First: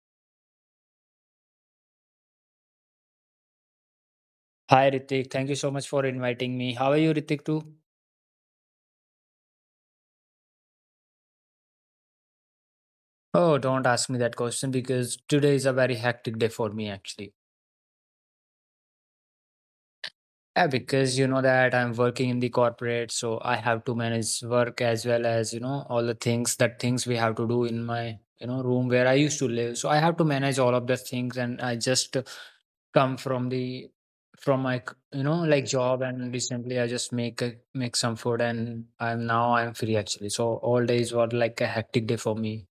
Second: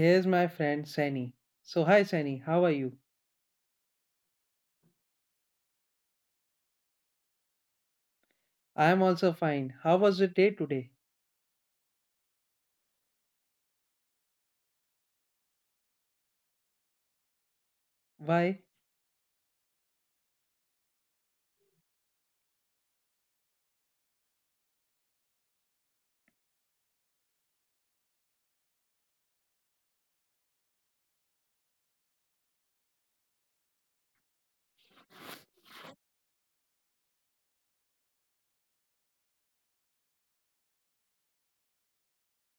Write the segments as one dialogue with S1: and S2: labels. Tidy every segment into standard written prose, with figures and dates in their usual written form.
S1: here's my friend Sani. So, hi Sani, how are you?
S2: Hi Ritik, thank you so much for inviting me. How are you, Ritik, too?
S1: I am also fine. How was the day today?
S2: Oh, don't ask me that question because today is a very hectic day for me actually.
S1: Why?
S2: Yeah, because you know that I'm working in the corporate, so I have to manage work as well as, all the things that things we have to do in my, room where I used to live. So I have to manage all of the things and I just come from the from my, you know, like job and recently I just make a, make some food and I'm now I'm free actually. So all days were like a hectic day for me.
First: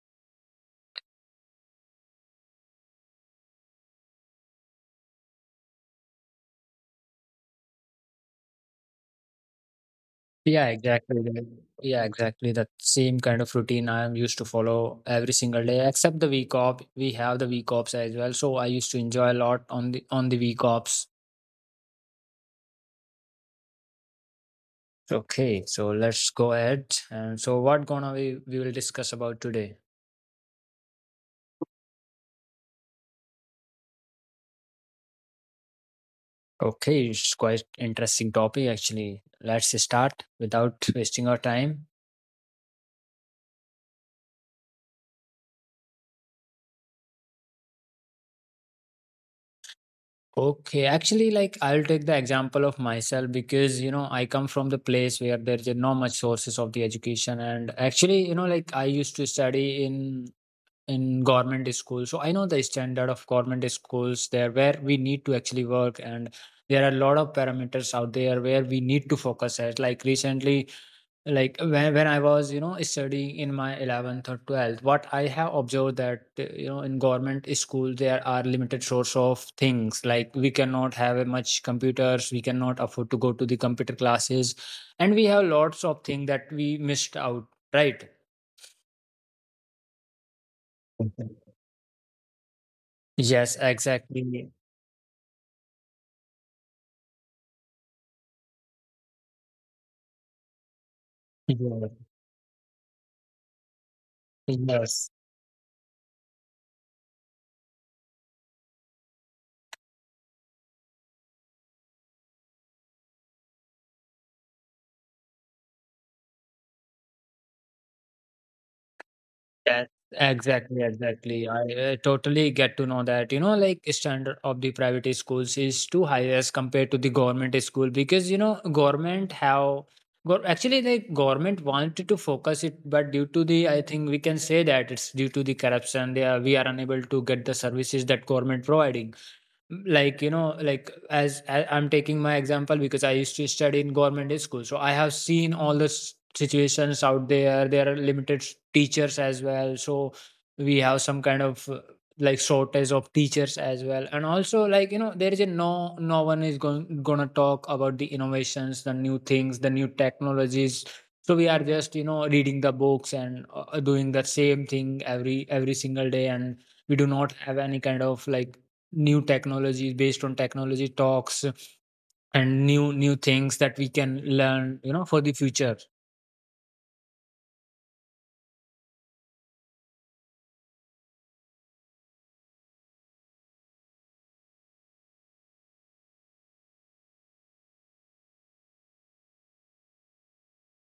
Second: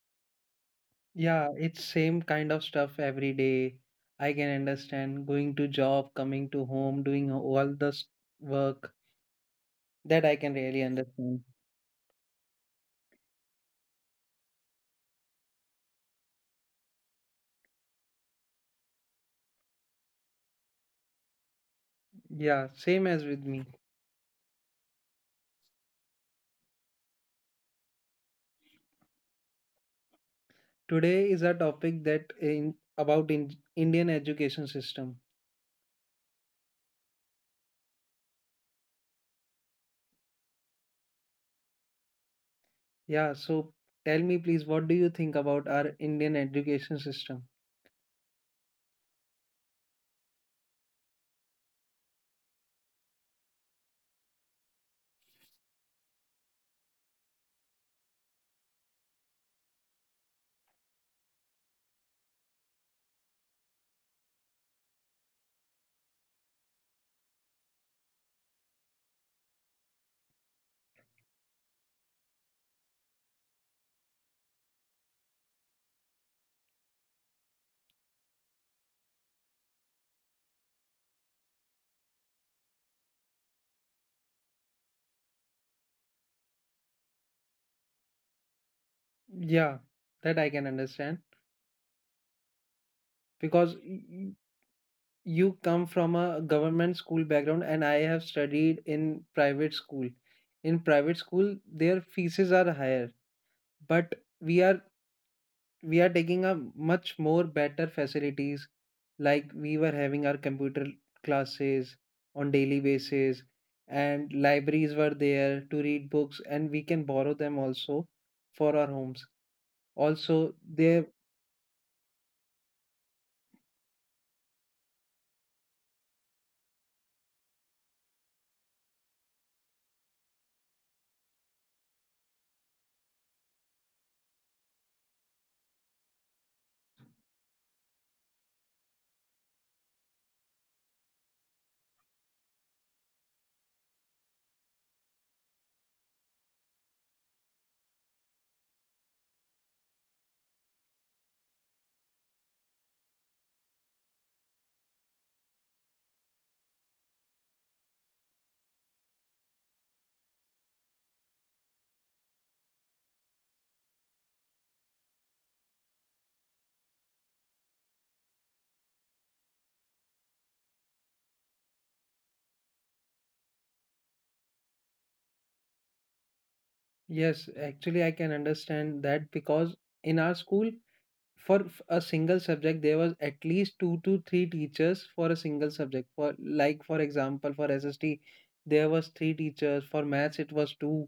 S1: Yeah, it's same kind of stuff every day. I can understand going to job, coming to home, doing all this work that I can really
S2: Yeah, exactly.
S1: understand.
S2: Yeah, exactly. That same kind of routine I am used to follow every single day, except the week off. We have the week offs as well, so I used to enjoy a lot on the week offs.
S1: Yeah, same as with me.
S2: Okay, so let's go ahead. And so, what gonna we will discuss about today?
S1: Today is a topic that in Indian education system.
S2: Okay, it's quite interesting topic actually. Let's start without wasting our time.
S1: Yeah, so tell me please, what do you think about our Indian education system?
S2: Okay, actually, like I'll take the example of myself because you know I come from the place where there's not much sources of the education, and actually, you know, like I used to study in government school, so I know the standard of government schools there where we need to actually work, and there are a lot of parameters out there where we need to focus at. Like recently, like when I was you know studying in my 11th or 12th, what I have observed that you know, in government school there are limited source of things, like we cannot have a much computers, we cannot afford to go to the computer classes, and we have lots of things that we missed out, right?
S1: Yeah, that I can understand
S2: Yes,
S1: because
S2: exactly.
S1: you come from a government school background and I have studied in private school. In private school, their
S2: yes
S1: fees are higher, but we are
S2: yes.
S1: we are taking a much more better facilities like we were having our computer classes on daily basis, and libraries were there to read books and we can borrow them also for our homes
S2: Yes,
S1: also
S2: exactly,
S1: there.
S2: exactly. I totally get to know that. You know, like standard of the private schools is too high as compared to the government school, because you know government have go actually like government wanted to focus it, but due to the I think we can say that it's due to the corruption. They are, we are unable to get the services that government providing, like you know, like as I, I'm taking my example because I used to study in government school, so I have seen all the situations out there. There are limited teachers as well, so we have some kind of like shortage of teachers as well, and also like you know, there is a no one is going gonna talk about the innovations, the new things, the new technologies. So we are just you know reading the books and doing the same thing every single day, and we do not have any kind of like new technologies based on technology talks and new things that we can learn you know for the future.
S1: Yes, actually I can understand that because in our school for a single subject there was at least two to three teachers for a single subject, for like for example for SST there was three teachers, for maths it was two.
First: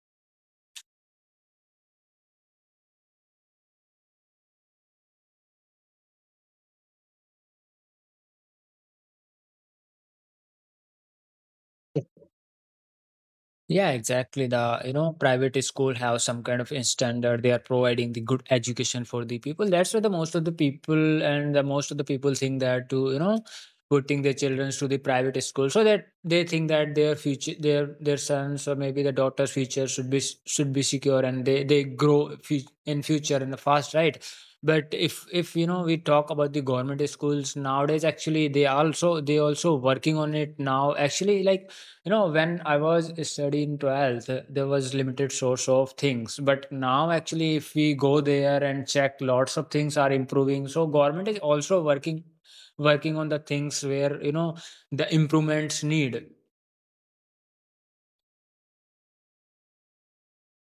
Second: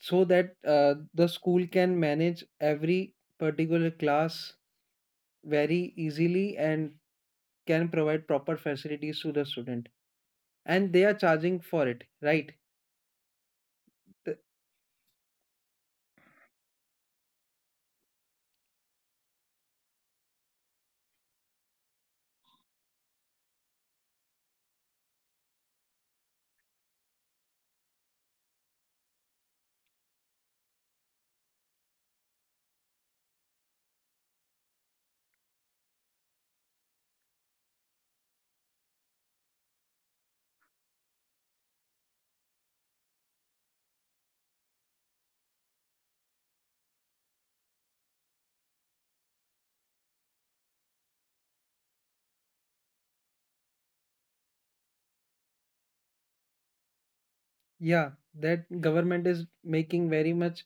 S1: So that the school can manage every particular class very easily and can provide proper facilities to the student, and they are charging for it, right?
S2: Yeah,
S1: Th-
S2: exactly. The, you know, private school have some kind of standard. They are providing the good education for the people. That's why the most of the people and the most of the people think that to, you know, putting their children to the private school, so that they think that their future, their sons or maybe the daughter's future should should be secure, and they grow in future in the fast, right? But if you know we talk about the government schools nowadays, actually they also working on it now. Actually, like you know, when I was studying 12th, there was limited source of things. But now actually, if we go there and check, lots of things are improving. So government is also working on the things where, you know, the improvements need.
S1: yeah, that government is making very much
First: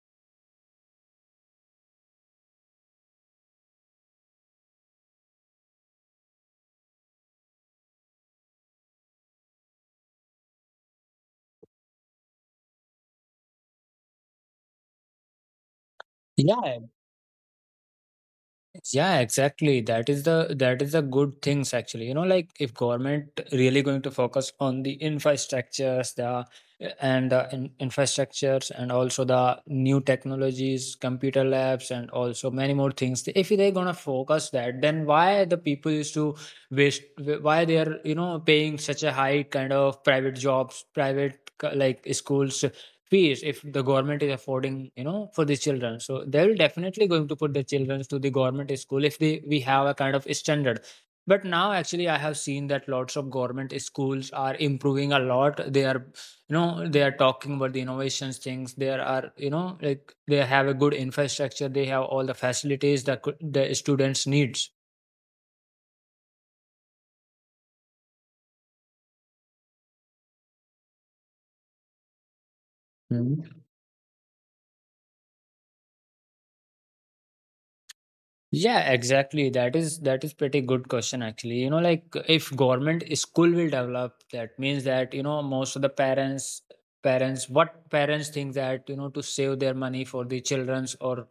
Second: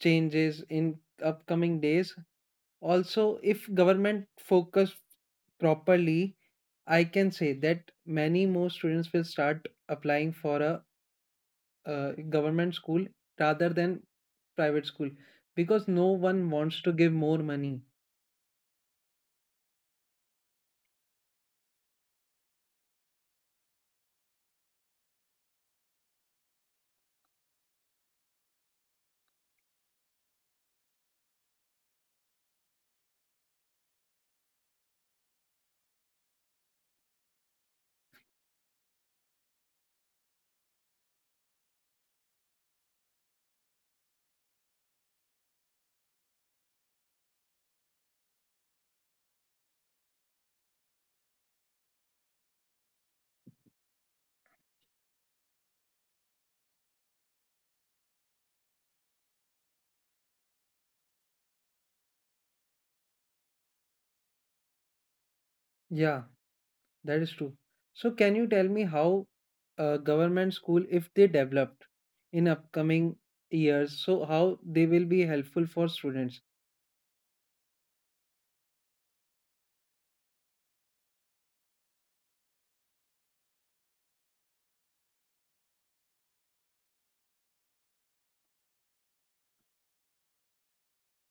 S1: changes in upcoming days. Also, if government focus properly, I can say that many more students will start applying for a government school rather than private school, because no one
S2: Yeah.
S1: wants to give more money.
S2: Yeah, exactly. That is the good things actually. You know, like if government really going to focus on the infrastructures, the and the in, infrastructures and also the new technologies, computer labs, and also many more things. If they're gonna focus that, then why the people used to waste? Why they are you know paying such a high kind of private jobs, private like schools fees, if the government is affording you know for the children, so they'll definitely going to put the children to the government school, if they we have a kind of standard. But now actually I have seen that lots of government schools are improving a lot. They are you know, they are talking about the innovations things. There are you know, like they have a good infrastructure, they have all the facilities that the students needs.
S1: Yeah, that is true. So can you tell me how government school, if they developed in upcoming
S2: Mhm.
S1: years, so how they will be helpful for students?
S2: Yeah, exactly. That is pretty good question actually. You know, like if government school will develop, that means that, you know, most of the parents what parents think that, you know, to save their money for the children's or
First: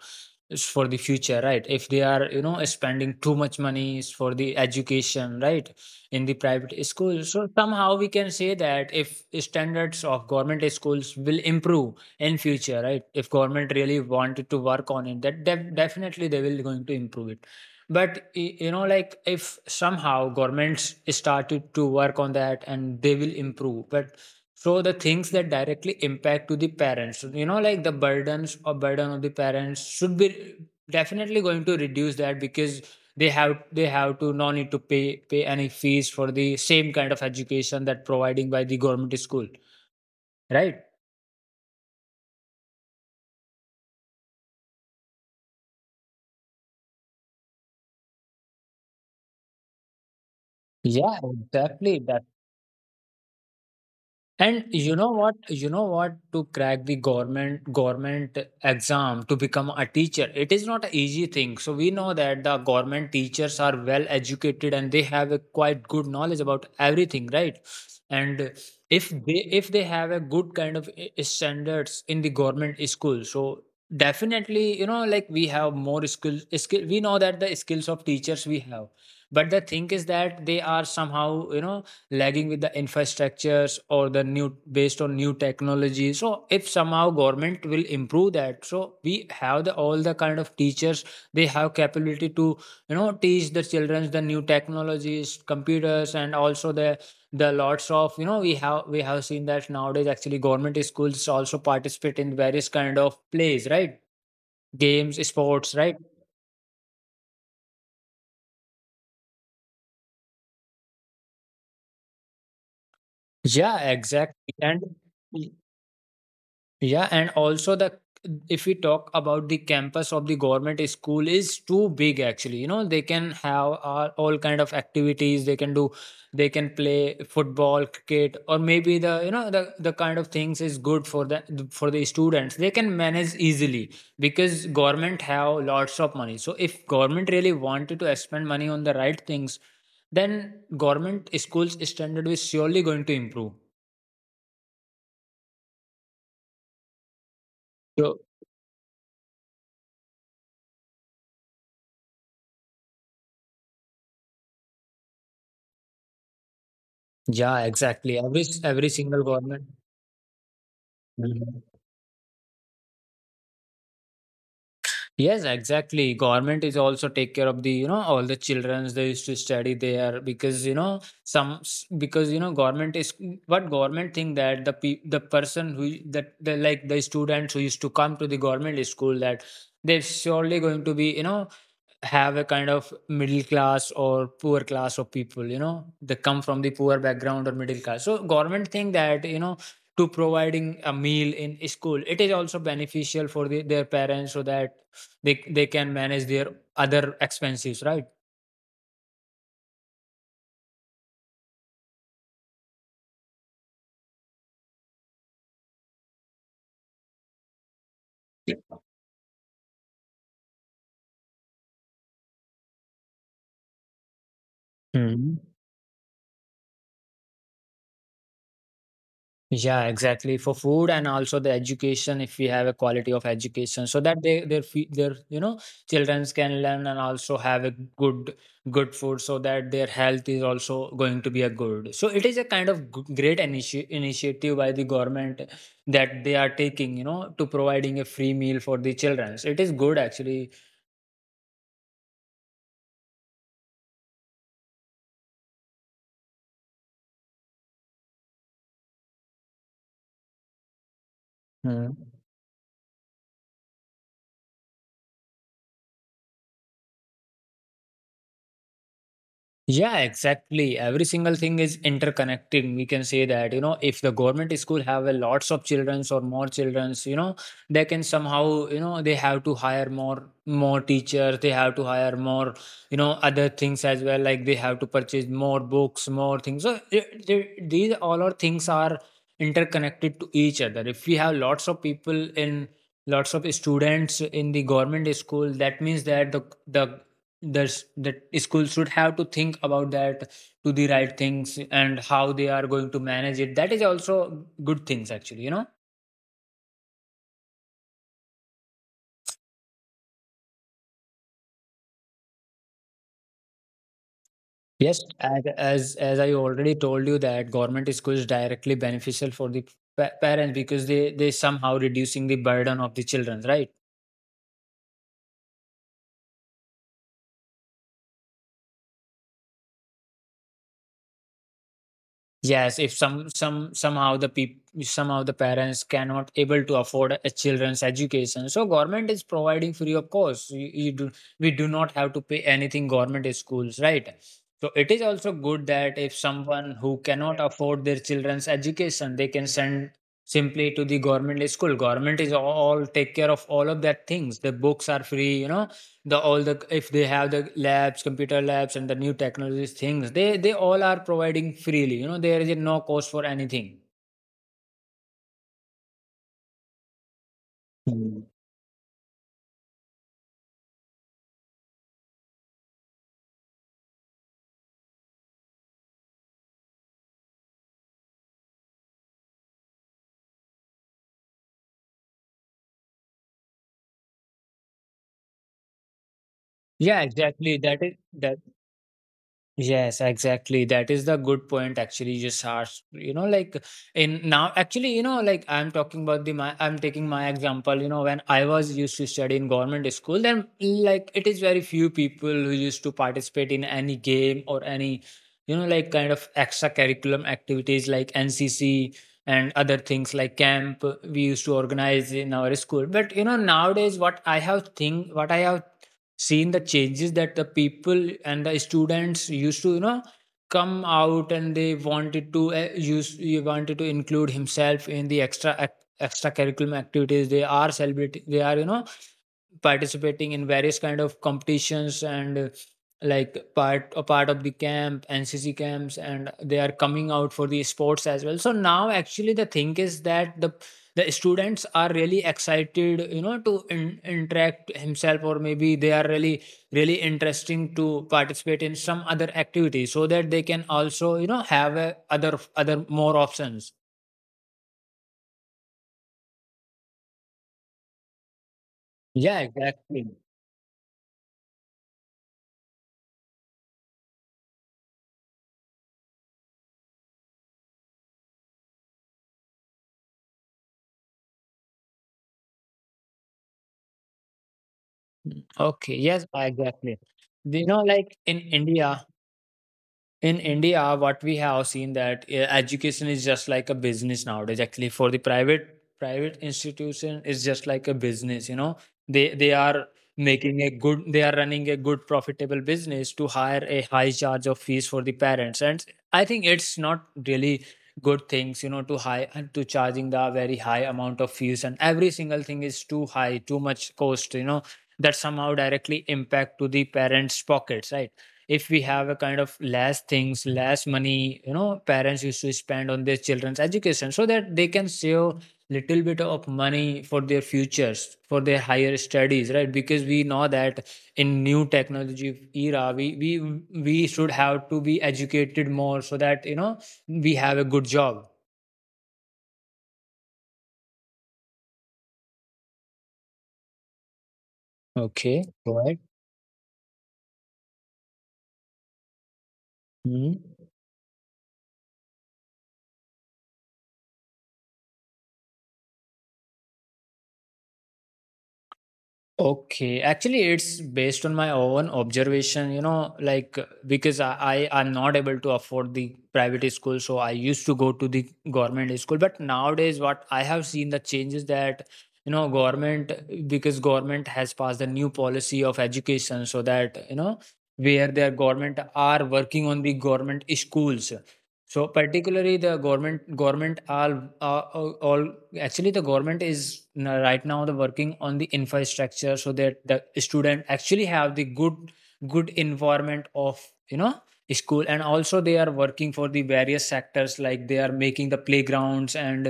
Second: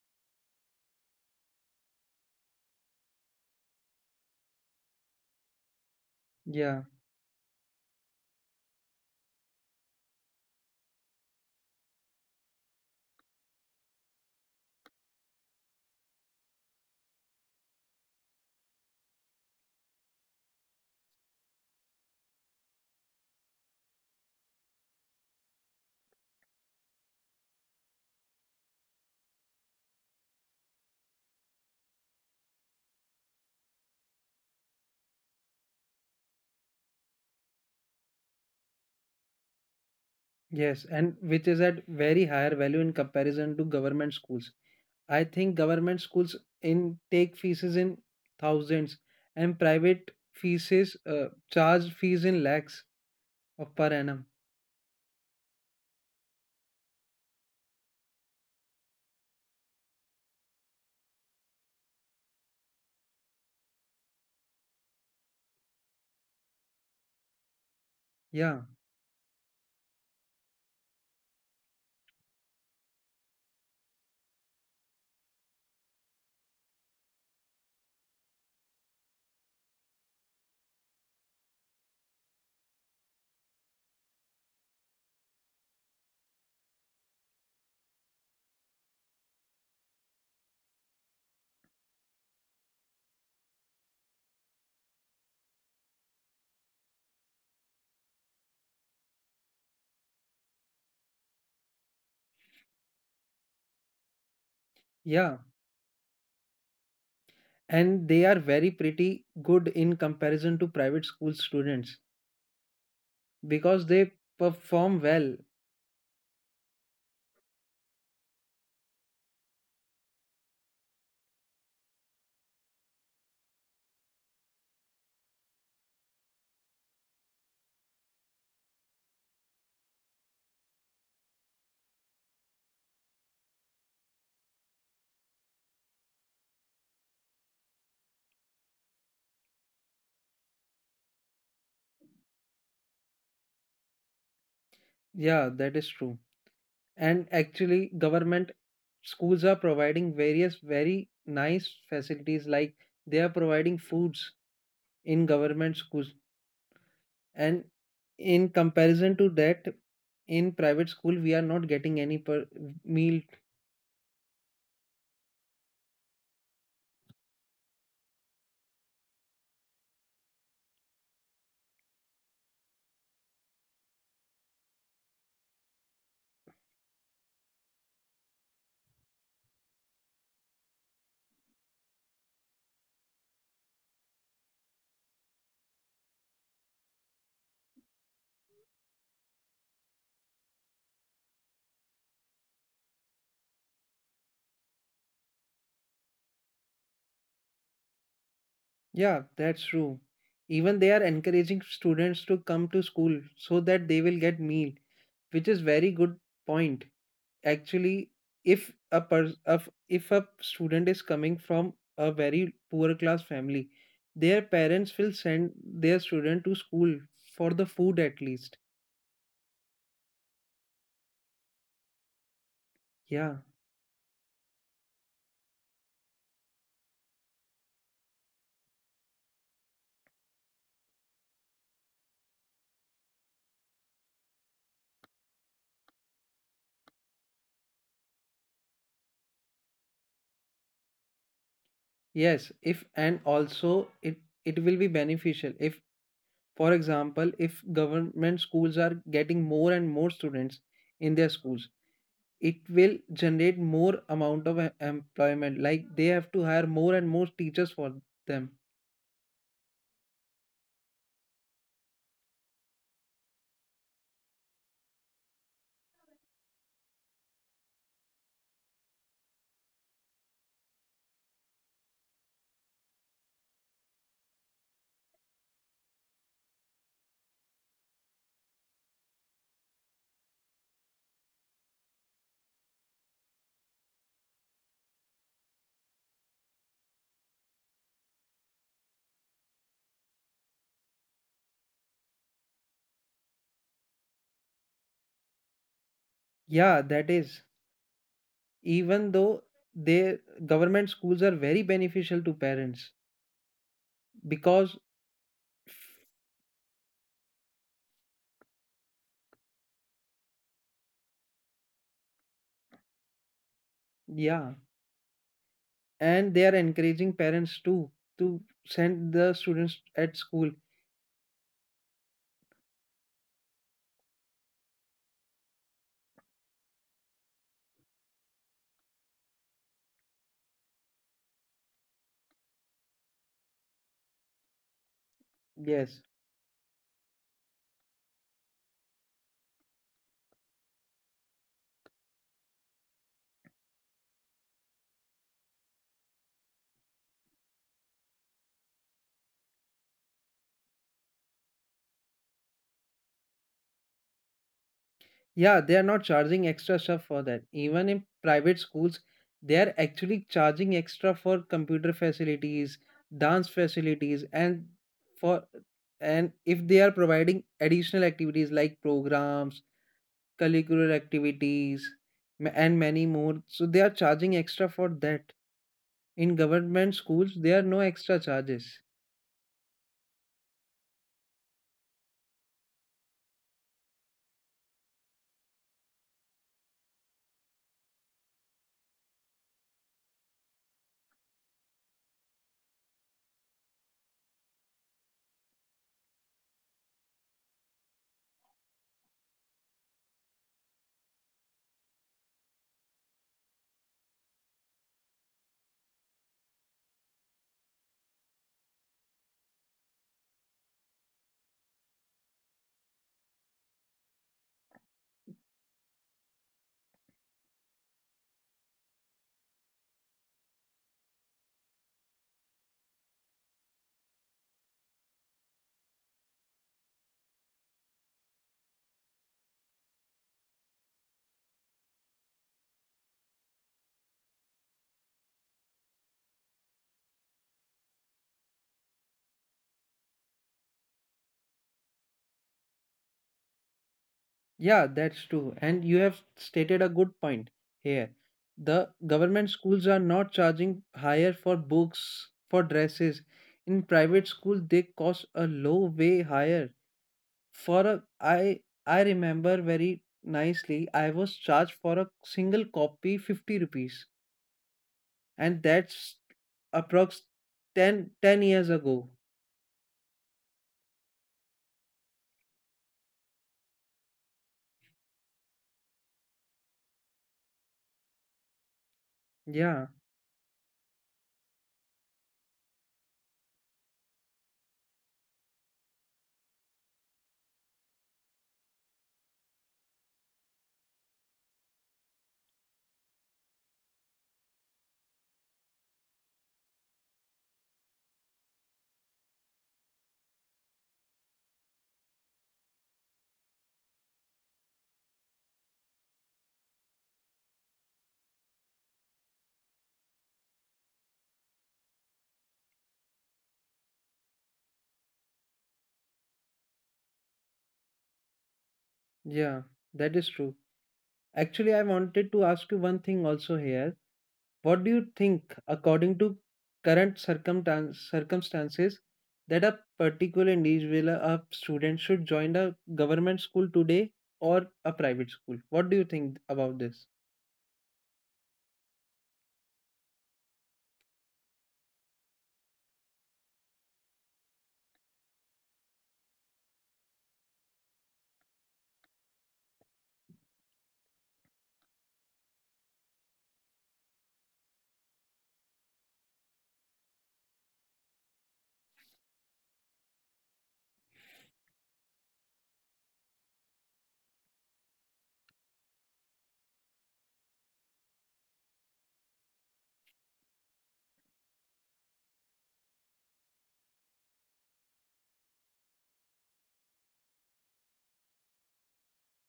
S2: it's for the future, right? If they are, you know, spending too much money is for the education, right, in the
S1: Yeah,
S2: private school. So somehow we can say that if standards of government schools will improve in future, right? If government really wanted to work on it, that definitely they will going to improve it. But you know, like if somehow governments started to work on that and they will improve, but so the things that directly impact to the parents, you know, like the burdens or burden of the parents should be definitely going to reduce that, because they have to no need to pay any fees for the same kind of education that providing by the government school,
S1: yes,
S2: right?
S1: and which is at very higher value in comparison to government schools. I think government schools in take fees is in thousands, and private fees is
S2: Yeah,
S1: charge
S2: exactly.
S1: fees in lakhs. Oh, per annum.
S2: And you know what? You know what? To crack the government exam to become a teacher, it is not an easy thing. So we know that the government teachers are well educated and they have a quite good knowledge about everything, right? And
S1: Yeah,
S2: if they have a good kind of standards in the government school, so definitely you know like we have more skills. Skill, we know that the skills of teachers we have, but the thing is that they are somehow you know lagging with the infrastructures or the new based on new technology. So if somehow government will improve that, so we have the all the kind of teachers, they have capability to you know teach the children the new technologies, computers, and also the lots of you know, we have seen that nowadays actually government schools also participate in various kind of plays, right? Games,
S1: yeah.
S2: sports, right?
S1: And they are very pretty good in comparison to private school students
S2: Yeah,
S1: because they
S2: exactly. And
S1: perform well.
S2: yeah, and also the if we talk about the campus of the government school is too big actually. You know, they can have all kind of activities they can do. They can play football, cricket, or maybe the you know the kind of things is good for the students. They can manage easily, because government have lots of money. So if government really wanted to spend money on the right things, then government schools standard is surely going to improve.
S1: Yeah, that is true. And actually,
S2: So
S1: government schools are providing various very nice facilities like they are providing foods in government schools. And
S2: yeah, exactly. every
S1: in
S2: every
S1: comparison
S2: single
S1: to
S2: government.
S1: that, in private school, we are
S2: Mhm.
S1: not getting any per meal.
S2: Yes, exactly. Government is also take care of the you know all the childrens they used to study there, because you know some because you know government is what government think that the the person who that the like the students who used to come to the government school, that they're surely going to be you know have a kind of middle class or poor class of people. You know, they come from the poor background or middle class, so government think that you know to providing a meal in school, it is also beneficial for the, their parents, so that they can manage their other expenses, right?
S1: Yeah, that's true. Even they are encouraging students to come to school so that they will get meal, which is very good point. Actually, if a pers- of if a student is coming from a very poor class family, their parents will
S2: Mhm.
S1: send their student to school for the food at least.
S2: Yeah, exactly. For food and also the education, if we have a quality of
S1: Yeah.
S2: education, so that they their you know childrens can learn and also have a good good food, so that their health is also going to be a good. So it is a kind of great initiative by the government that they are taking, you know, to providing a free meal for the childrens. It is good actually.
S1: Yes, if and also it will be beneficial if, for example, if government schools are getting more and more students in their schools,
S2: Hmm.
S1: it will generate more amount of employment, like they have to hire more and more teachers for them.
S2: Yeah, exactly. Every single thing is interconnected. We can say that, you know, if the government school have a lots of childrens or more childrens, you know, they can somehow, you know, they have to hire more teachers, they have to hire more, you know, other things as well. Like they have to purchase more books, more things. So these all our things are interconnected to each other. If we have lots of people in lots of students in the government school, that means that the that schools should have to think about that to the right things and how they are going to manage it. That is also good things actually, you know.
S1: Yeah, that is, even though their government schools are very beneficial to parents because,
S2: Yes, as I already told you that government school is directly beneficial for the parents, because they somehow reducing the burden of the children, right?
S1: yeah, and they are encouraging parents too to send the students at school.
S2: Yes, if somehow the people, somehow the parents cannot able to afford a children's education, so government is providing free of course. You do We do not have to pay anything government schools, right? So it is also good that
S1: Yes.
S2: if someone who cannot afford their children's education, they can send simply to the government school. Government is all take care of all of that things. The books are free, you know, the all the if they have the labs, computer labs and the new technologies things, they all are providing freely, you know. There is a no cost for anything.
S1: Yeah, they are not charging extra stuff for that. Even in
S2: Hmm.
S1: private schools, they are actually charging extra for computer facilities, dance facilities, and for, and if they are providing additional activities like programs, curricular activities, and many more, so they are charging extra for that. In government
S2: Yeah,
S1: schools,
S2: exactly.
S1: there are no
S2: that is
S1: extra
S2: that
S1: charges.
S2: Yes, exactly. That is the good point actually you just asked. You know, like in now actually, you know, like I'm talking about the my I'm taking my example, you know, when I was used to study in government school, then like it is very few people who used to participate in any game or any, you know, like kind of extracurriculum activities like NCC and other things like camp we used to organize in our school. But you know, nowadays what I have seen, the changes that the people and the students used to, you know, come out and they wanted to use he wanted to include himself in the extracurriculum activities. They are celebrating, they are, you know, participating in various kind of competitions and, like part of the camp, NCC camps, and they are coming out for the sports as well. So now actually the thing is that the students are really excited, you know, to interact himself, or maybe they are really interesting to participate in some other activity so that they can also, you know, have a, other more options.
S1: Yeah, that's true. And you have stated a good point here. The
S2: Yeah,
S1: government schools are
S2: exactly.
S1: not charging higher for books, for dresses. In private school, they cost a low way higher. For a, I remember very nicely, I was charged for a single copy 50 rupees,
S2: Mm.
S1: and
S2: Okay,
S1: that's
S2: yes, exactly.
S1: approx
S2: You know,
S1: ten
S2: like
S1: ten
S2: in
S1: years
S2: India,
S1: ago.
S2: what we have seen that, education is just like a business nowadays. Actually, for the private institution is just like a business. You know, they
S1: Yeah,
S2: are making a good, they are running a good profitable business to hire a high charge of fees for the parents. And I think it's not really good things. You know, to high to charging the very high amount of fees, and every single thing is too high, too much cost. You know, that somehow directly impact to the parents' pockets, right? If we have a kind of less things, less money, you know, parents used to spend on their children's education so that they can save little bit of money for their futures, for their higher studies, right? Because we know that in new technology era, we should have to be educated more so that, you know, we have a good job.
S1: yeah, that is true. Actually, I wanted to ask you one thing also here. What do you
S2: Okay,
S1: think,
S2: go ahead.
S1: according to current circumstances, that a
S2: Mhm.
S1: particular individual, a student, should join a government school today or a private school? What do you think about this?
S2: Okay, actually, it's based on my own observation, you know, like, because I'm not able to afford the private school, so I used to go to the government school. But nowadays, what I have seen the changes that, you know, government, because government has passed a new policy of education, so that, you know, where their government are working on the government schools. So particularly the government are all actually the government is right now the working on the infrastructure so that the student actually have the good environment of, you know, school. And also they are working for the various sectors, like they are making the playgrounds,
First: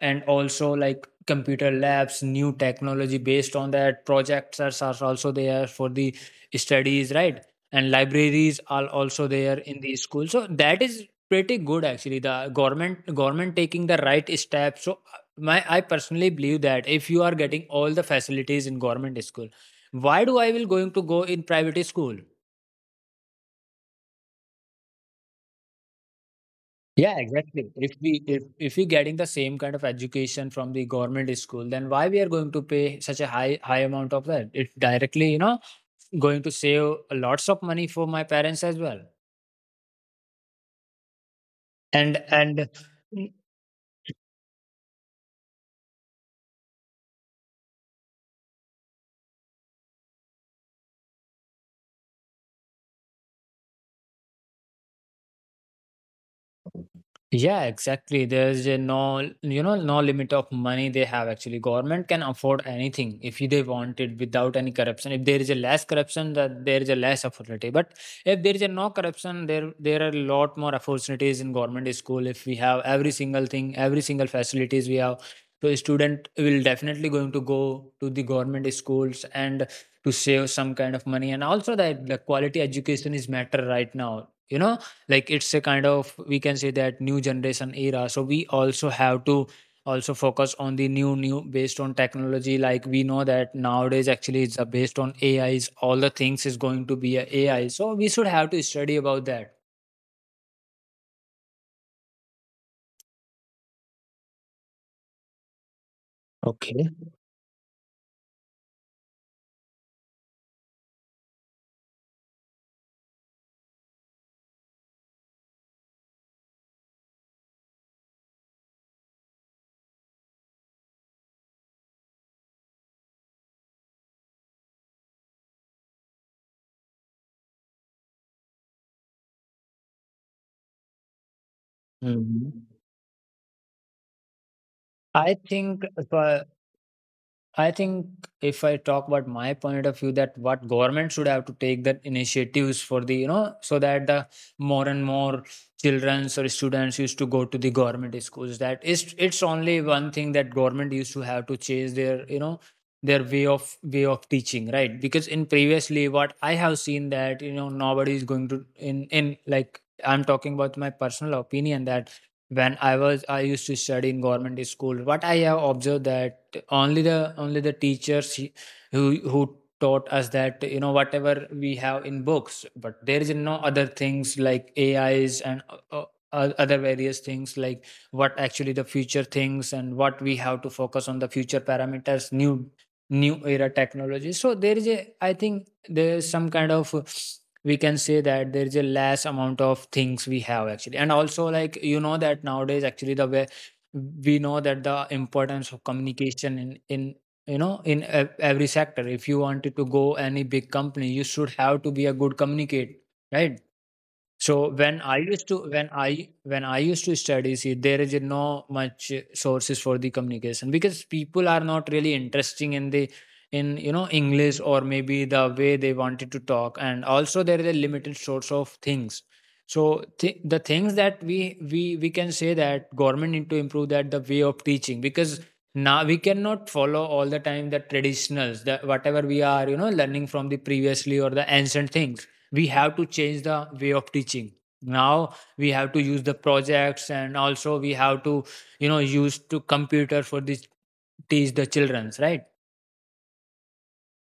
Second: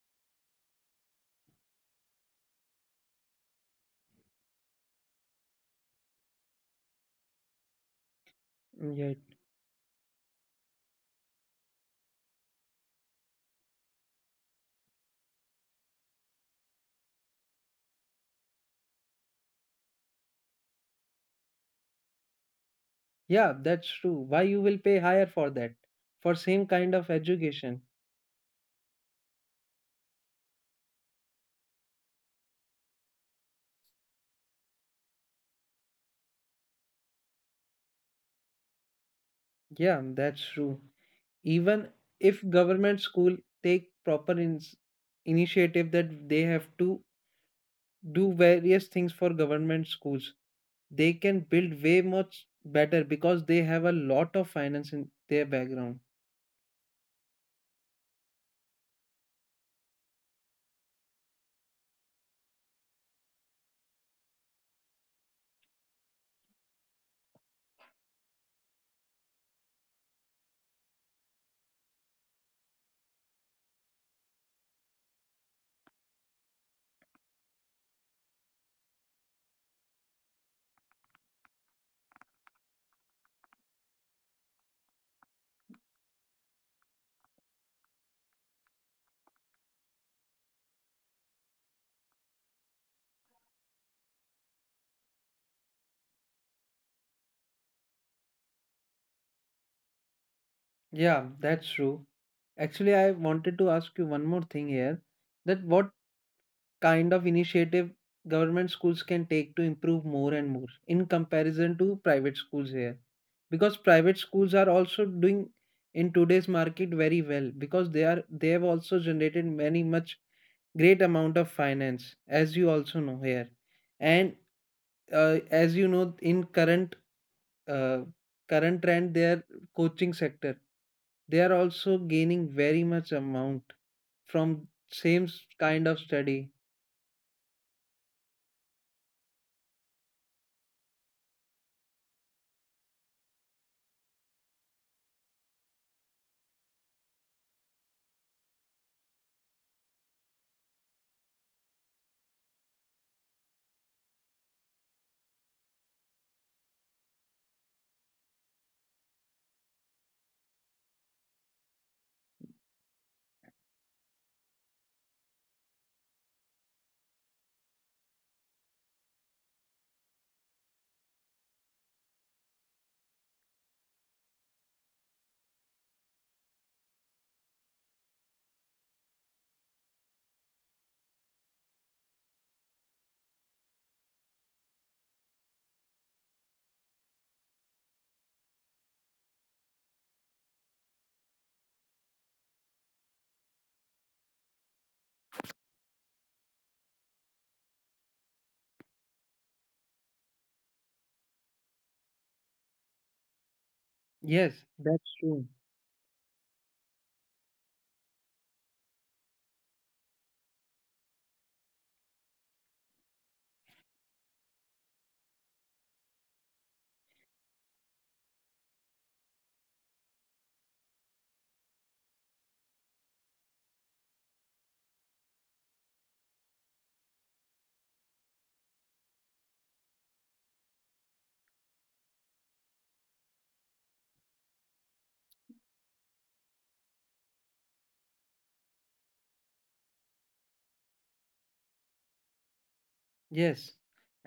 S2: and also like computer labs, new technology based on that, projectors are also there for the studies, right? And libraries are
S1: Yeah,
S2: also there in the school, so that is pretty good actually. The government taking the right steps. So, my I personally believe that if you are getting all the facilities in government school, why do I will going to go in private school?
S1: yeah, that's true. Why you will pay higher for that? For same kind of
S2: Yeah, exactly.
S1: education.
S2: If we getting the same kind of education from the government school, then why we are going to pay such a high amount of that? It's directly, you know, going to save lots of money for my parents as well.
S1: Yeah, that's true. Even if
S2: And
S1: government school take proper initiative that they have to do various things for government schools, they can build way much better because they have a lot of finance in their background.
S2: yeah, exactly. There's a no, you know, no limit of money they have. Actually, government can afford anything if they want it without any corruption. If there is a less corruption, that there is a less opportunity. But if there is a no corruption, there are a lot more opportunities in government school. If we have every single thing, every single facilities we have, so student will definitely going to go to the government schools and to save some kind of money. And also that the quality education is matter right now, you know, like it's a kind of, we can say that new generation era. So we also have to also focus on the new based on technology. Like we know that nowadays actually it's, based on AIs, all the things is going to be a AI, so we should have to study about that.
S1: Yeah, that's true. Actually, I wanted to ask you one more thing here, that what
S2: Okay.
S1: kind of initiative government schools can take to improve more and more in comparison to private schools here, because private schools are also doing in today's market very well, because they have also generated many much great amount of finance, as you also know here. And as you know in uh, current trend, their coaching sector, they are also gaining
S2: Mhm.
S1: very much amount from same
S2: I
S1: s-
S2: think,
S1: kind of study.
S2: uh, I think if I talk about my point of view, that what government should have to take that initiatives for the, you know, so that the more and more children or students used to go to the government schools. That is, it's only one thing that government used to have to change their, you know, their way of teaching, right? Because in previously, what I have seen that, you know, nobody is going to in like I'm talking about my personal opinion that when I was I used to study in government school. What I have observed that only the teachers, who taught us that, you know, whatever we have in books. But there is no other things like AIs and, uh, other various things like what actually the future things and what we have to focus on the future parameters, new era technology. So there is a, I think there is some kind of, we can say that there is a less amount of things we have actually. And also, like, you know that nowadays actually the way we know that the importance of communication in you know, in every sector, if you wanted to go any big company, you should have to be a good communicator, right?
S1: Yes,
S2: So
S1: that's
S2: when I
S1: true.
S2: used to when I used to study, see, there is no much sources for the communication because people are not really interesting in the, in, you know, English, or maybe the way they wanted to talk, and also there is a limited source of things. So the things that we can say that government need to improve that the way of teaching. Because now we cannot follow all the time the traditionals, the whatever we are, you know, learning from the previously or the ancient things, we have to change the way of teaching. Now we have to use the projects, and also we have to, you know, use to computer for this, teach the childrens, right?
S1: Yes,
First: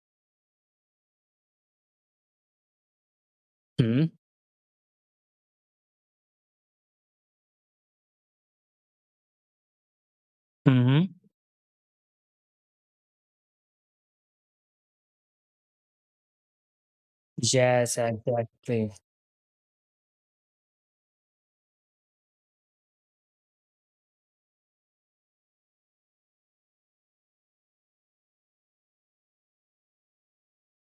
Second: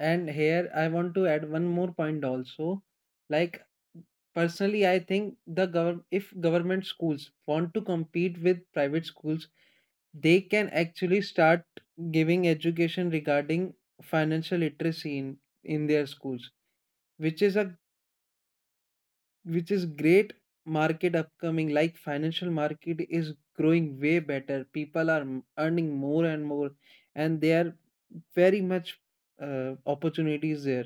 S1: and here I want to add one more point also, like personally I think the government, if government schools want to compete with private schools, they can
S2: Mm-hmm.
S1: actually start giving education regarding financial literacy in their schools, which is a,
S2: Yes, exactly.
S1: which is great market upcoming, like financial market is growing way better, people are earning more and more, and there are very much opportunities there.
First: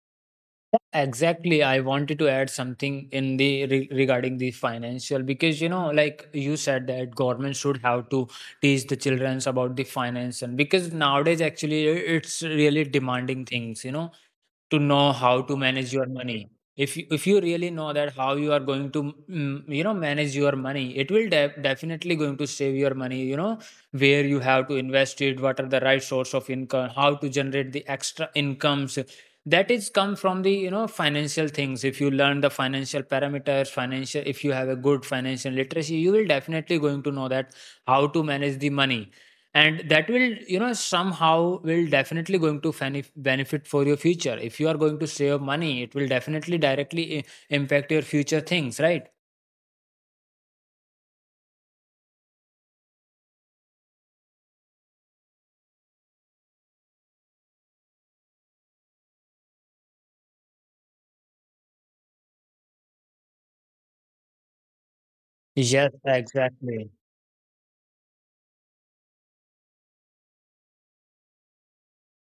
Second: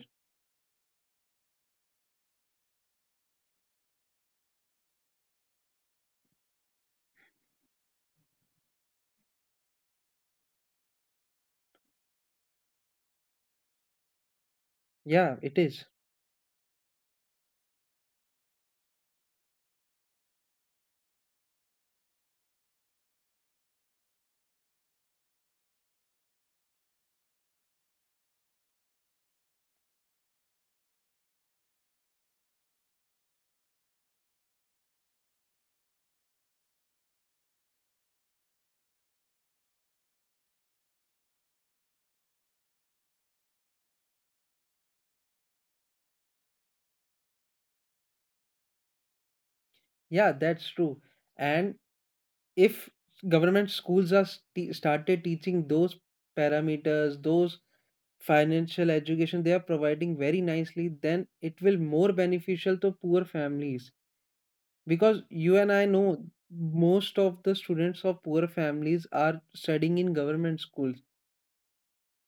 S2: Exactly, I wanted to add something in the regarding the financial, because you know, like you said that government should have to teach the childrens about the finance. And because nowadays actually it's really demanding things, you know, to know
S1: Yeah,
S2: how to
S1: it is.
S2: manage your money. If you really know that how you are going to, mm, you know, manage your money, it will definitely going to save your money. You know, where you have to invest it, what are the right source of income, how to generate the extra incomes. That is come from the, you know, financial things. If you learn the financial parameters, financial if you have a good financial literacy, you will definitely going to know that how to manage the money. And that will, you know, somehow will definitely going to benefit for your future. If you are going to save money, it will definitely directly impact your future things, right?
S1: Yeah, that's true. And if government schools are started teaching those parameters, those financial education they are providing very nicely, then it will more beneficial to poor families, because you and I
S2: Yes,
S1: know
S2: exactly.
S1: most of the students of poor families are studying in government schools.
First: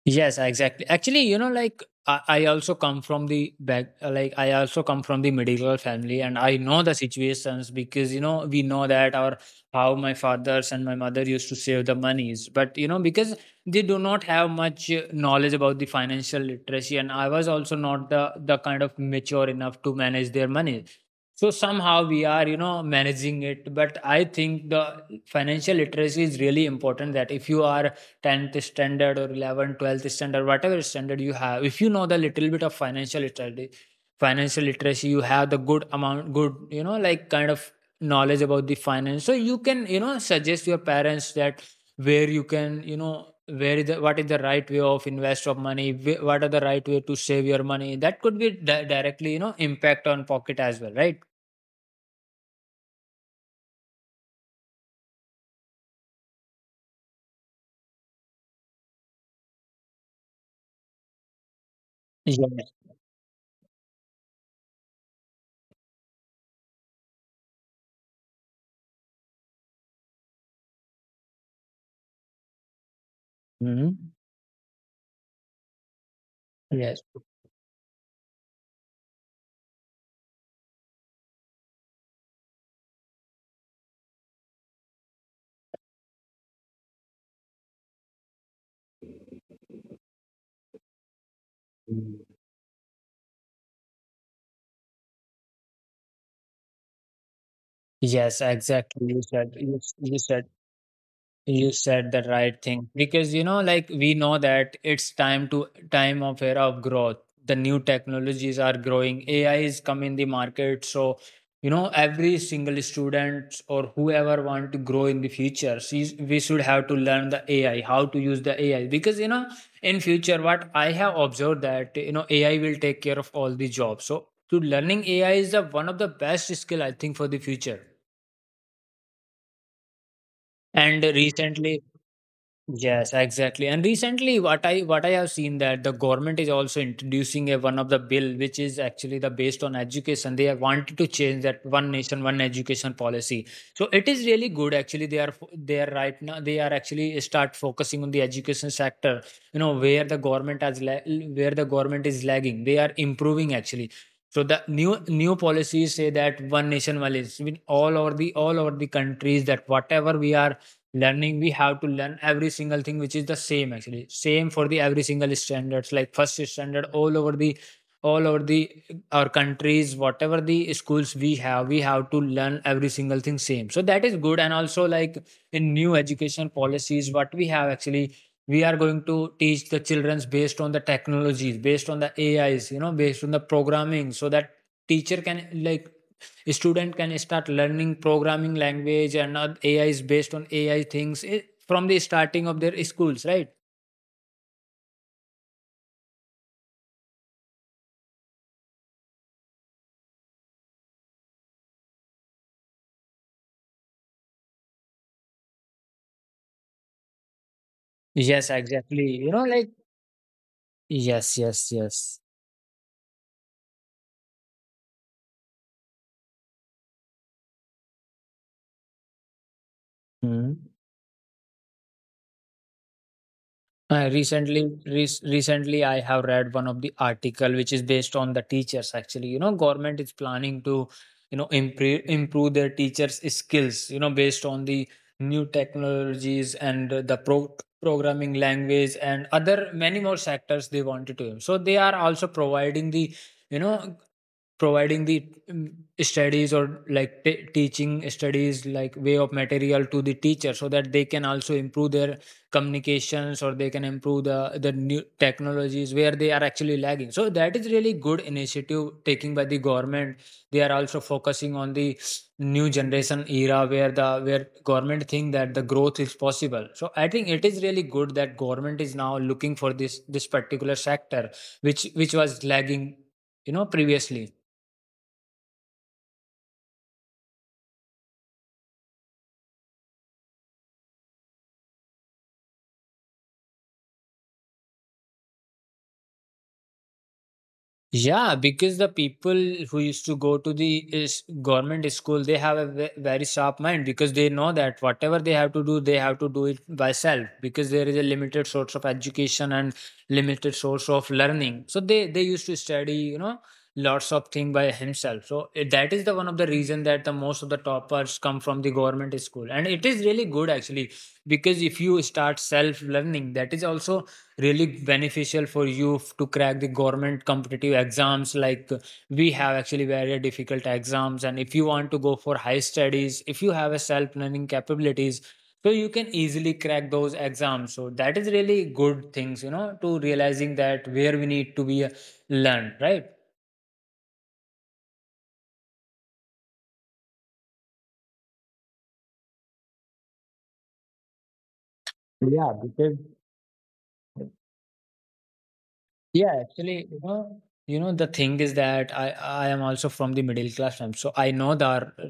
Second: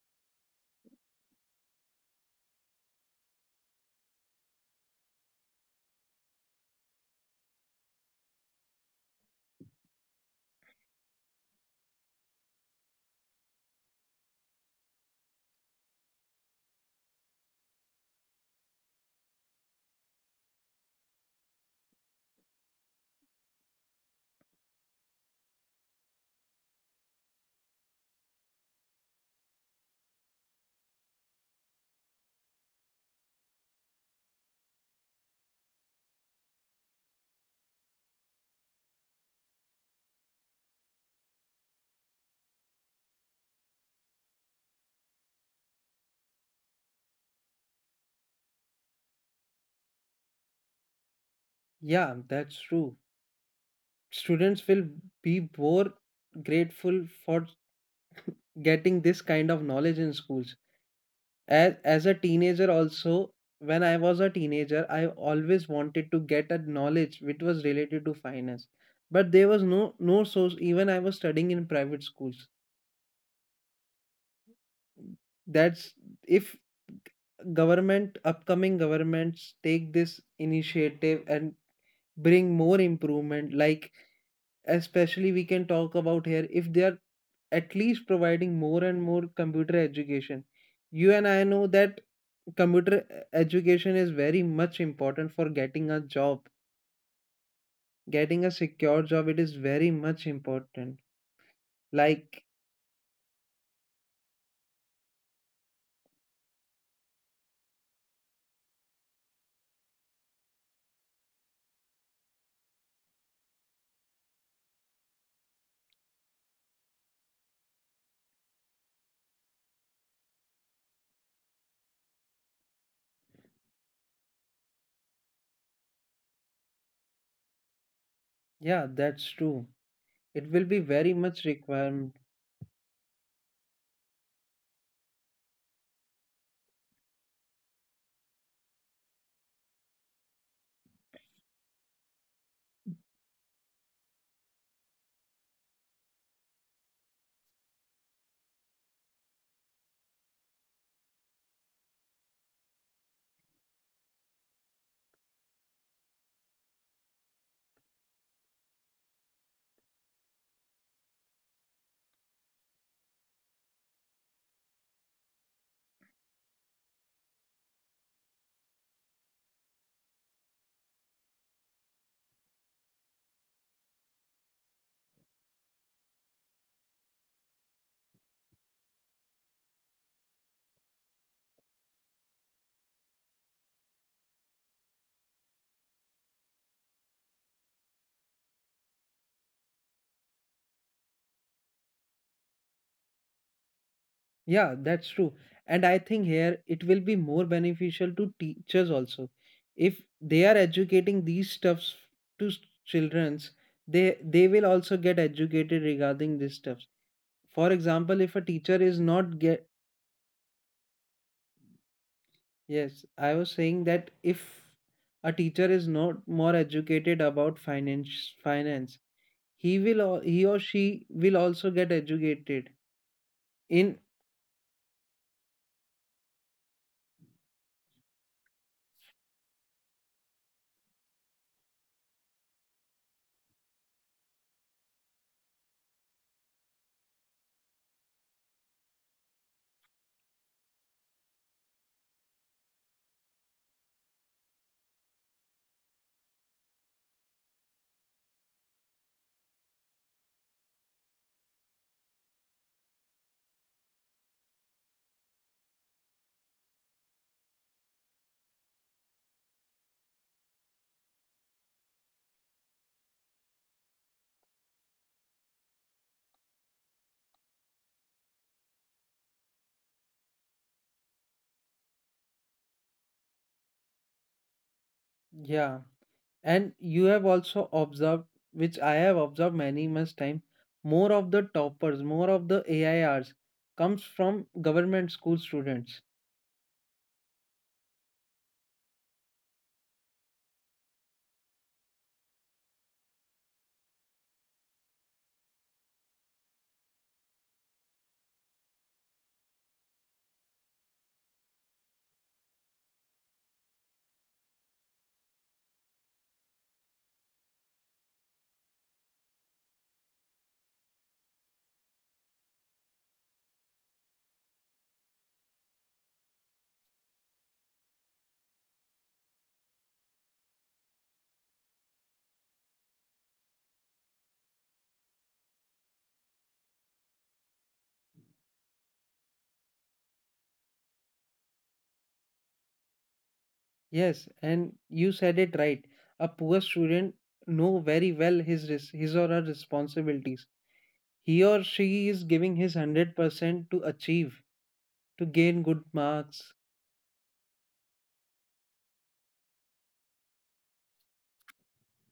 S2: Yes, exactly. Actually, you know, like I also come from like I also come from the medical family, and I know the situations because you know we know that our, how my fathers and my mother used to save the monies, but you know because they do not have much knowledge about the financial literacy, and I was also not the kind of mature enough to manage their money. So somehow we are, you know, managing it. But I think the financial literacy is really important, that if you are 10th standard or 11th 12th standard, whatever standard you have, if you know the little bit of financial literacy, you have the good amount, good, you know, like kind of knowledge about the finance, so you can, you know, suggest your parents that where you can, you know, where is the, what is the right way of invest of money, what are the right way to save your money? That could be directly, you know, impact on pocket as well, right?
S1: Yeah, that's true. Students will be more grateful for getting this kind of knowledge in schools. As a teenager,
S2: Yes.
S1: also, when I was a teenager, I always wanted to get a knowledge which was related to finance. But there was no source. Even I was studying in private schools.
S2: Mhm.
S1: That's, if
S2: Yes.
S1: government upcoming governments take this initiative and bring more improvement, like especially we can talk about here, if they are at least providing more and more computer education. You and I know that computer education is very much important for getting a job,
S2: Yes,
S1: getting a secure
S2: exactly.
S1: job, it is very much important.
S2: You said the
S1: Like,
S2: right thing because, you know, like we know that it's time to time of era of growth. The new technologies are growing. AI is coming in the market, so you know every single student or whoever want to grow in the future, we should have to learn the AI, how to use the AI because you know in future what I have observed that you know AI will take care of all the jobs. So to learning AI is the one of the best skill I think for the future.
S1: yeah, that's true, it will be
S2: And
S1: very much
S2: recently
S1: required.
S2: Yes, exactly. And recently, what I have seen that the government is also introducing a one of the bill, which is actually the based on education. They have wanted to change that one nation, one education policy. So it is really good. Actually, they are fo- they are right now. They are actually start focusing on the education sector. You know where the government has la- where the government is lagging, they are improving actually. So the new new policies say that one nation, one is all over the countries, that whatever we are learning, we have to learn every single thing, which is the same, actually same for the every single standards, like first standard, all over the our countries, whatever the schools we have, we have to learn every single thing same, so that is good. And also, like, in new education policies, what we have actually, we are going to teach the children's based on the technologies, based on the ais, you know, based on the programming, so that teacher can like student can start learning programming language and ai is based on ai things, from the starting of their schools, right?
S1: Yeah, that's true. And I think here it will be more beneficial to teachers also. If they are educating these stuffs to childrens, they will also get educated regarding these stuffs. For example, if a
S2: Yes,
S1: teacher is
S2: exactly, you
S1: not
S2: know,
S1: get,
S2: like, yes, yes, yes.
S1: yes, I was saying that if a teacher is not more educated about finance, he will, he
S2: Hmm.
S1: or she will also get educated in.
S2: Recently, I have read one of the article which is based on the teachers. Actually, you know, government is planning to, you know, improve their teachers' skills, you know, based on the new technologies and the programming language and other many more sectors they wanted to. So they are also providing the, you know, providing the studies, or like teaching studies, like way of material to the teacher, so that they can also improve their communications, or they can improve the new technologies where they are actually lagging. So that is really good initiative taken by the government. They are also focusing on the new generation era where the where government think that the growth is possible, so I think it is really good that government is now looking for this particular sector, which was lagging, you know, previously.
S1: Yeah, and you have also observed, which I have observed many much time, more of the toppers, more of the airs comes from government school students.
S2: Yeah, because the people who used to go to the is government school, they have a very sharp mind, because they know that whatever they have to do, they have to do it by self, because there is a limited source of education and limited source of learning. So they used to study, you know, lots of thing by himself. So that is the one of the reason that the most of the toppers come from the government school, and it is really good actually, because if you start self learning, that is also really beneficial for you to crack the government competitive exams, like we have actually very difficult exams, and if you want to go for high studies, if you have a self learning capabilities, so you can easily crack those exams, so that is really good things, you know, to realizing that where we need to be learned, right?
S1: Yes, and you said it right, a poor student know very well his, his or her responsibilities. He or she is
S2: Yeah,
S1: giving his
S2: because
S1: 100% to achieve, to gain good
S2: Yeah,
S1: marks.
S2: actually, you know, the thing is that I am also from the middle class family, so I know the,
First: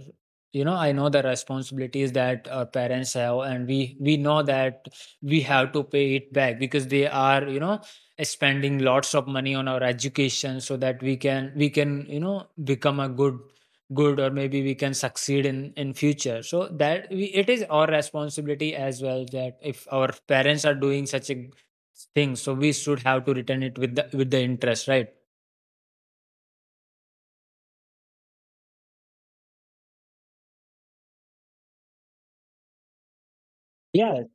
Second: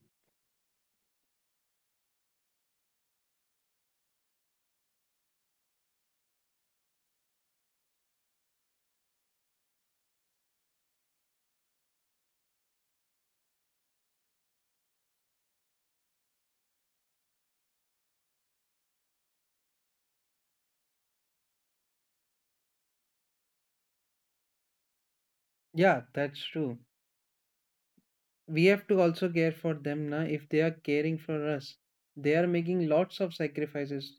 S2: you know, I know the responsibilities that our parents have, and we know that we have to pay it back because they are, you know, spending lots of money on our education, so that we can, you know, become a good good, or maybe we can succeed in future, so that we, it is our responsibility as well, that if our parents are doing such a thing, so we should have to return it with the interest, right?
S1: Yeah, that's true. We have to also care for them now if they are caring for us. They are making lots of
S2: Yeah,
S1: sacrifices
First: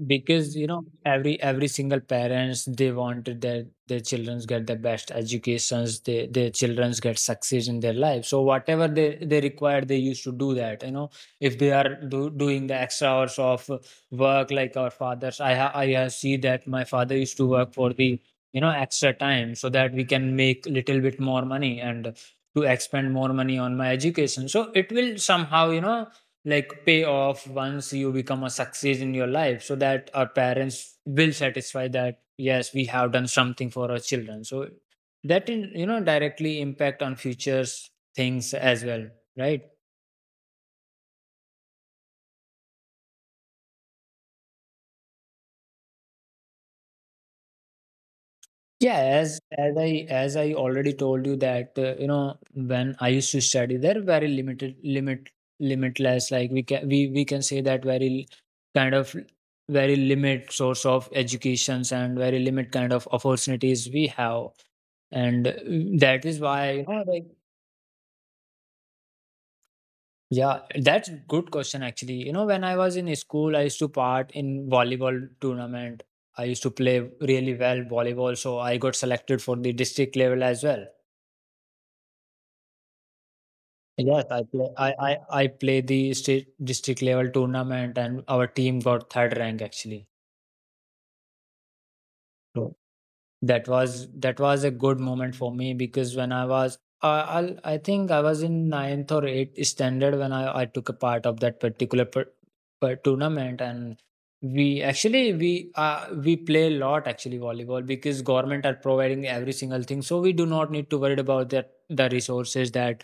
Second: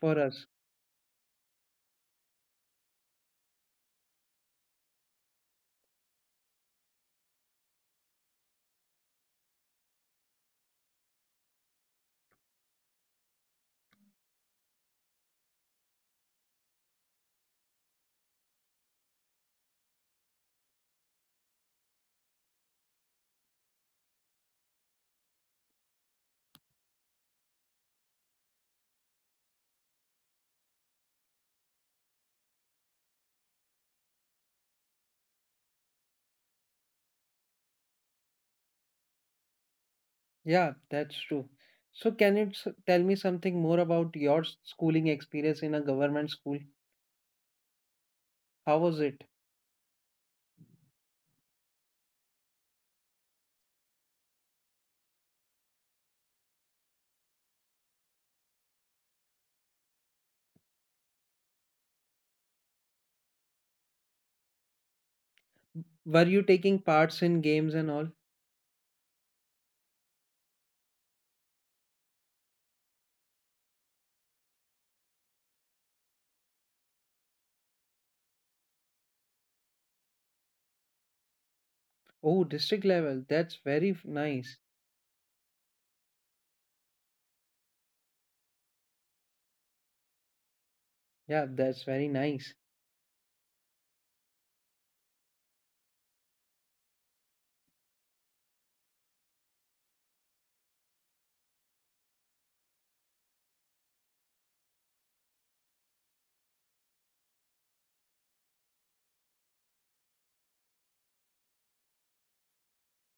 S1: for us.
S2: because you know every single parents, they want their children get the best educations. They, their children get success in their life. So whatever they require, they used to do that. You know, if they are doing the extra hours of work, like our fathers, see that my father used to work for the, you know, extra time, so that we can make little bit more money and to expend more money on my education. So it will somehow, you know, like pay off once you become a success in your life, so that our parents will satisfy that yes, we have done something for our children, so that in, you know, directly impact on futures things as well, right?
S1: Yeah, that's true. So, can you tell me something more about your schooling experience in a government school? How was
S2: Yeah,
S1: it?
S2: as I already told you that, you know, when I used to study there, very limited limit limitless, like, we can we can say that very kind of very limit source of educations and very limit kind of opportunities we have, and
S1: Were
S2: that
S1: you
S2: is
S1: taking
S2: why, you know,
S1: parts
S2: like,
S1: in games and all?
S2: yeah, that's good question actually. You know, when I was in school, I used to part in volleyball tournament. I used to play really well volleyball, so I got selected for the district level as well.
S1: Oh, district level. That's very
S2: Yes, I
S1: nice.
S2: play. I play the state district level tournament, and our team got third rank actually.
S1: Yeah, that's very nice.
S2: So that was a good moment for me, because when I was I think I was in ninth or eighth standard when I took a part of that particular per tournament, and we actually we play a lot actually volleyball, because government are providing every single thing, so we do not need to worry about that the resources that.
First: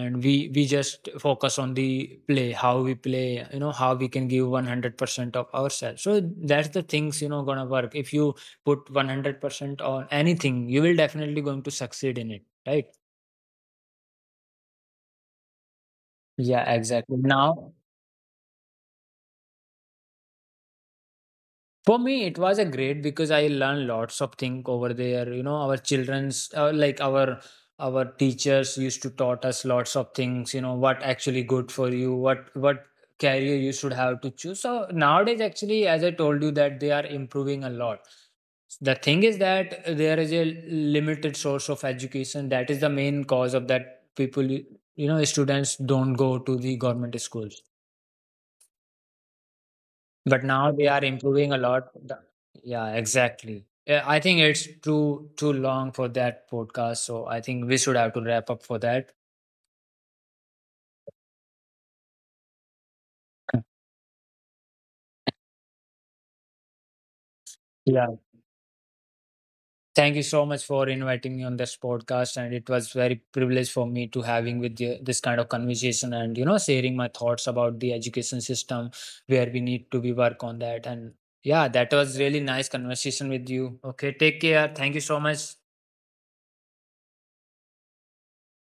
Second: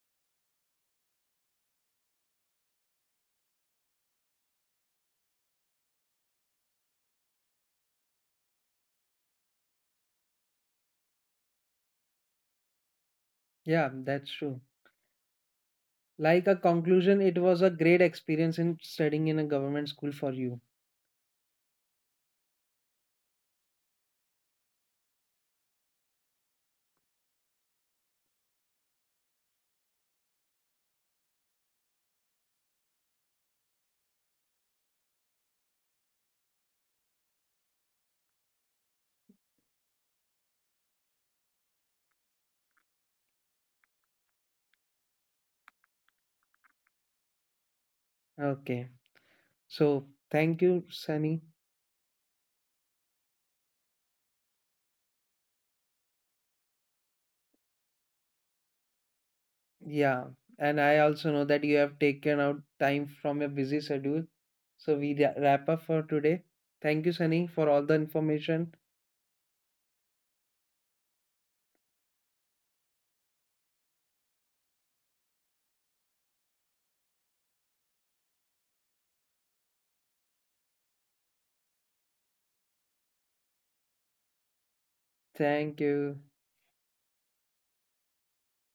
S2: And we just focus on the play, how we play, you know, how we can give 100% of ourselves. So that's the things, you know, gonna work. If you put 100% on anything, you will definitely going to succeed in it, right?
S1: Yeah, that's true. Like a
S2: Yeah, exactly.
S1: conclusion, it was a
S2: Now
S1: great experience in studying in a government school for you.
S2: for me it was a great, because I learned lots of things over there, you know, our children's, like our teachers used to taught us lots of things, you know, what actually good for you, what career you should have to choose. So nowadays actually, as I told you that they are improving a lot. The thing is that there is a limited source of education. That is the main cause of that people, you know, students don't go to the government schools.
S1: Okay. So,
S2: But now
S1: thank
S2: they
S1: you,
S2: are improving
S1: Sunny.
S2: a lot. The- Yeah, exactly. Yeah, I think it's too long for that podcast. So I think we should have to wrap up for that.
S1: Yeah, and I also know that you have taken out time from your busy schedule. So we wrap up for today. Thank you, Sunny, for all the
S2: Yeah.
S1: information.
S2: Thank you so much for inviting me on this podcast, and it was very privilege for me to having with you this kind of conversation, and you know, sharing my thoughts about the education system where we need to be work on that. And yeah, that was really nice conversation with you. Okay, take care. Thank you so much.
S1: Thank you.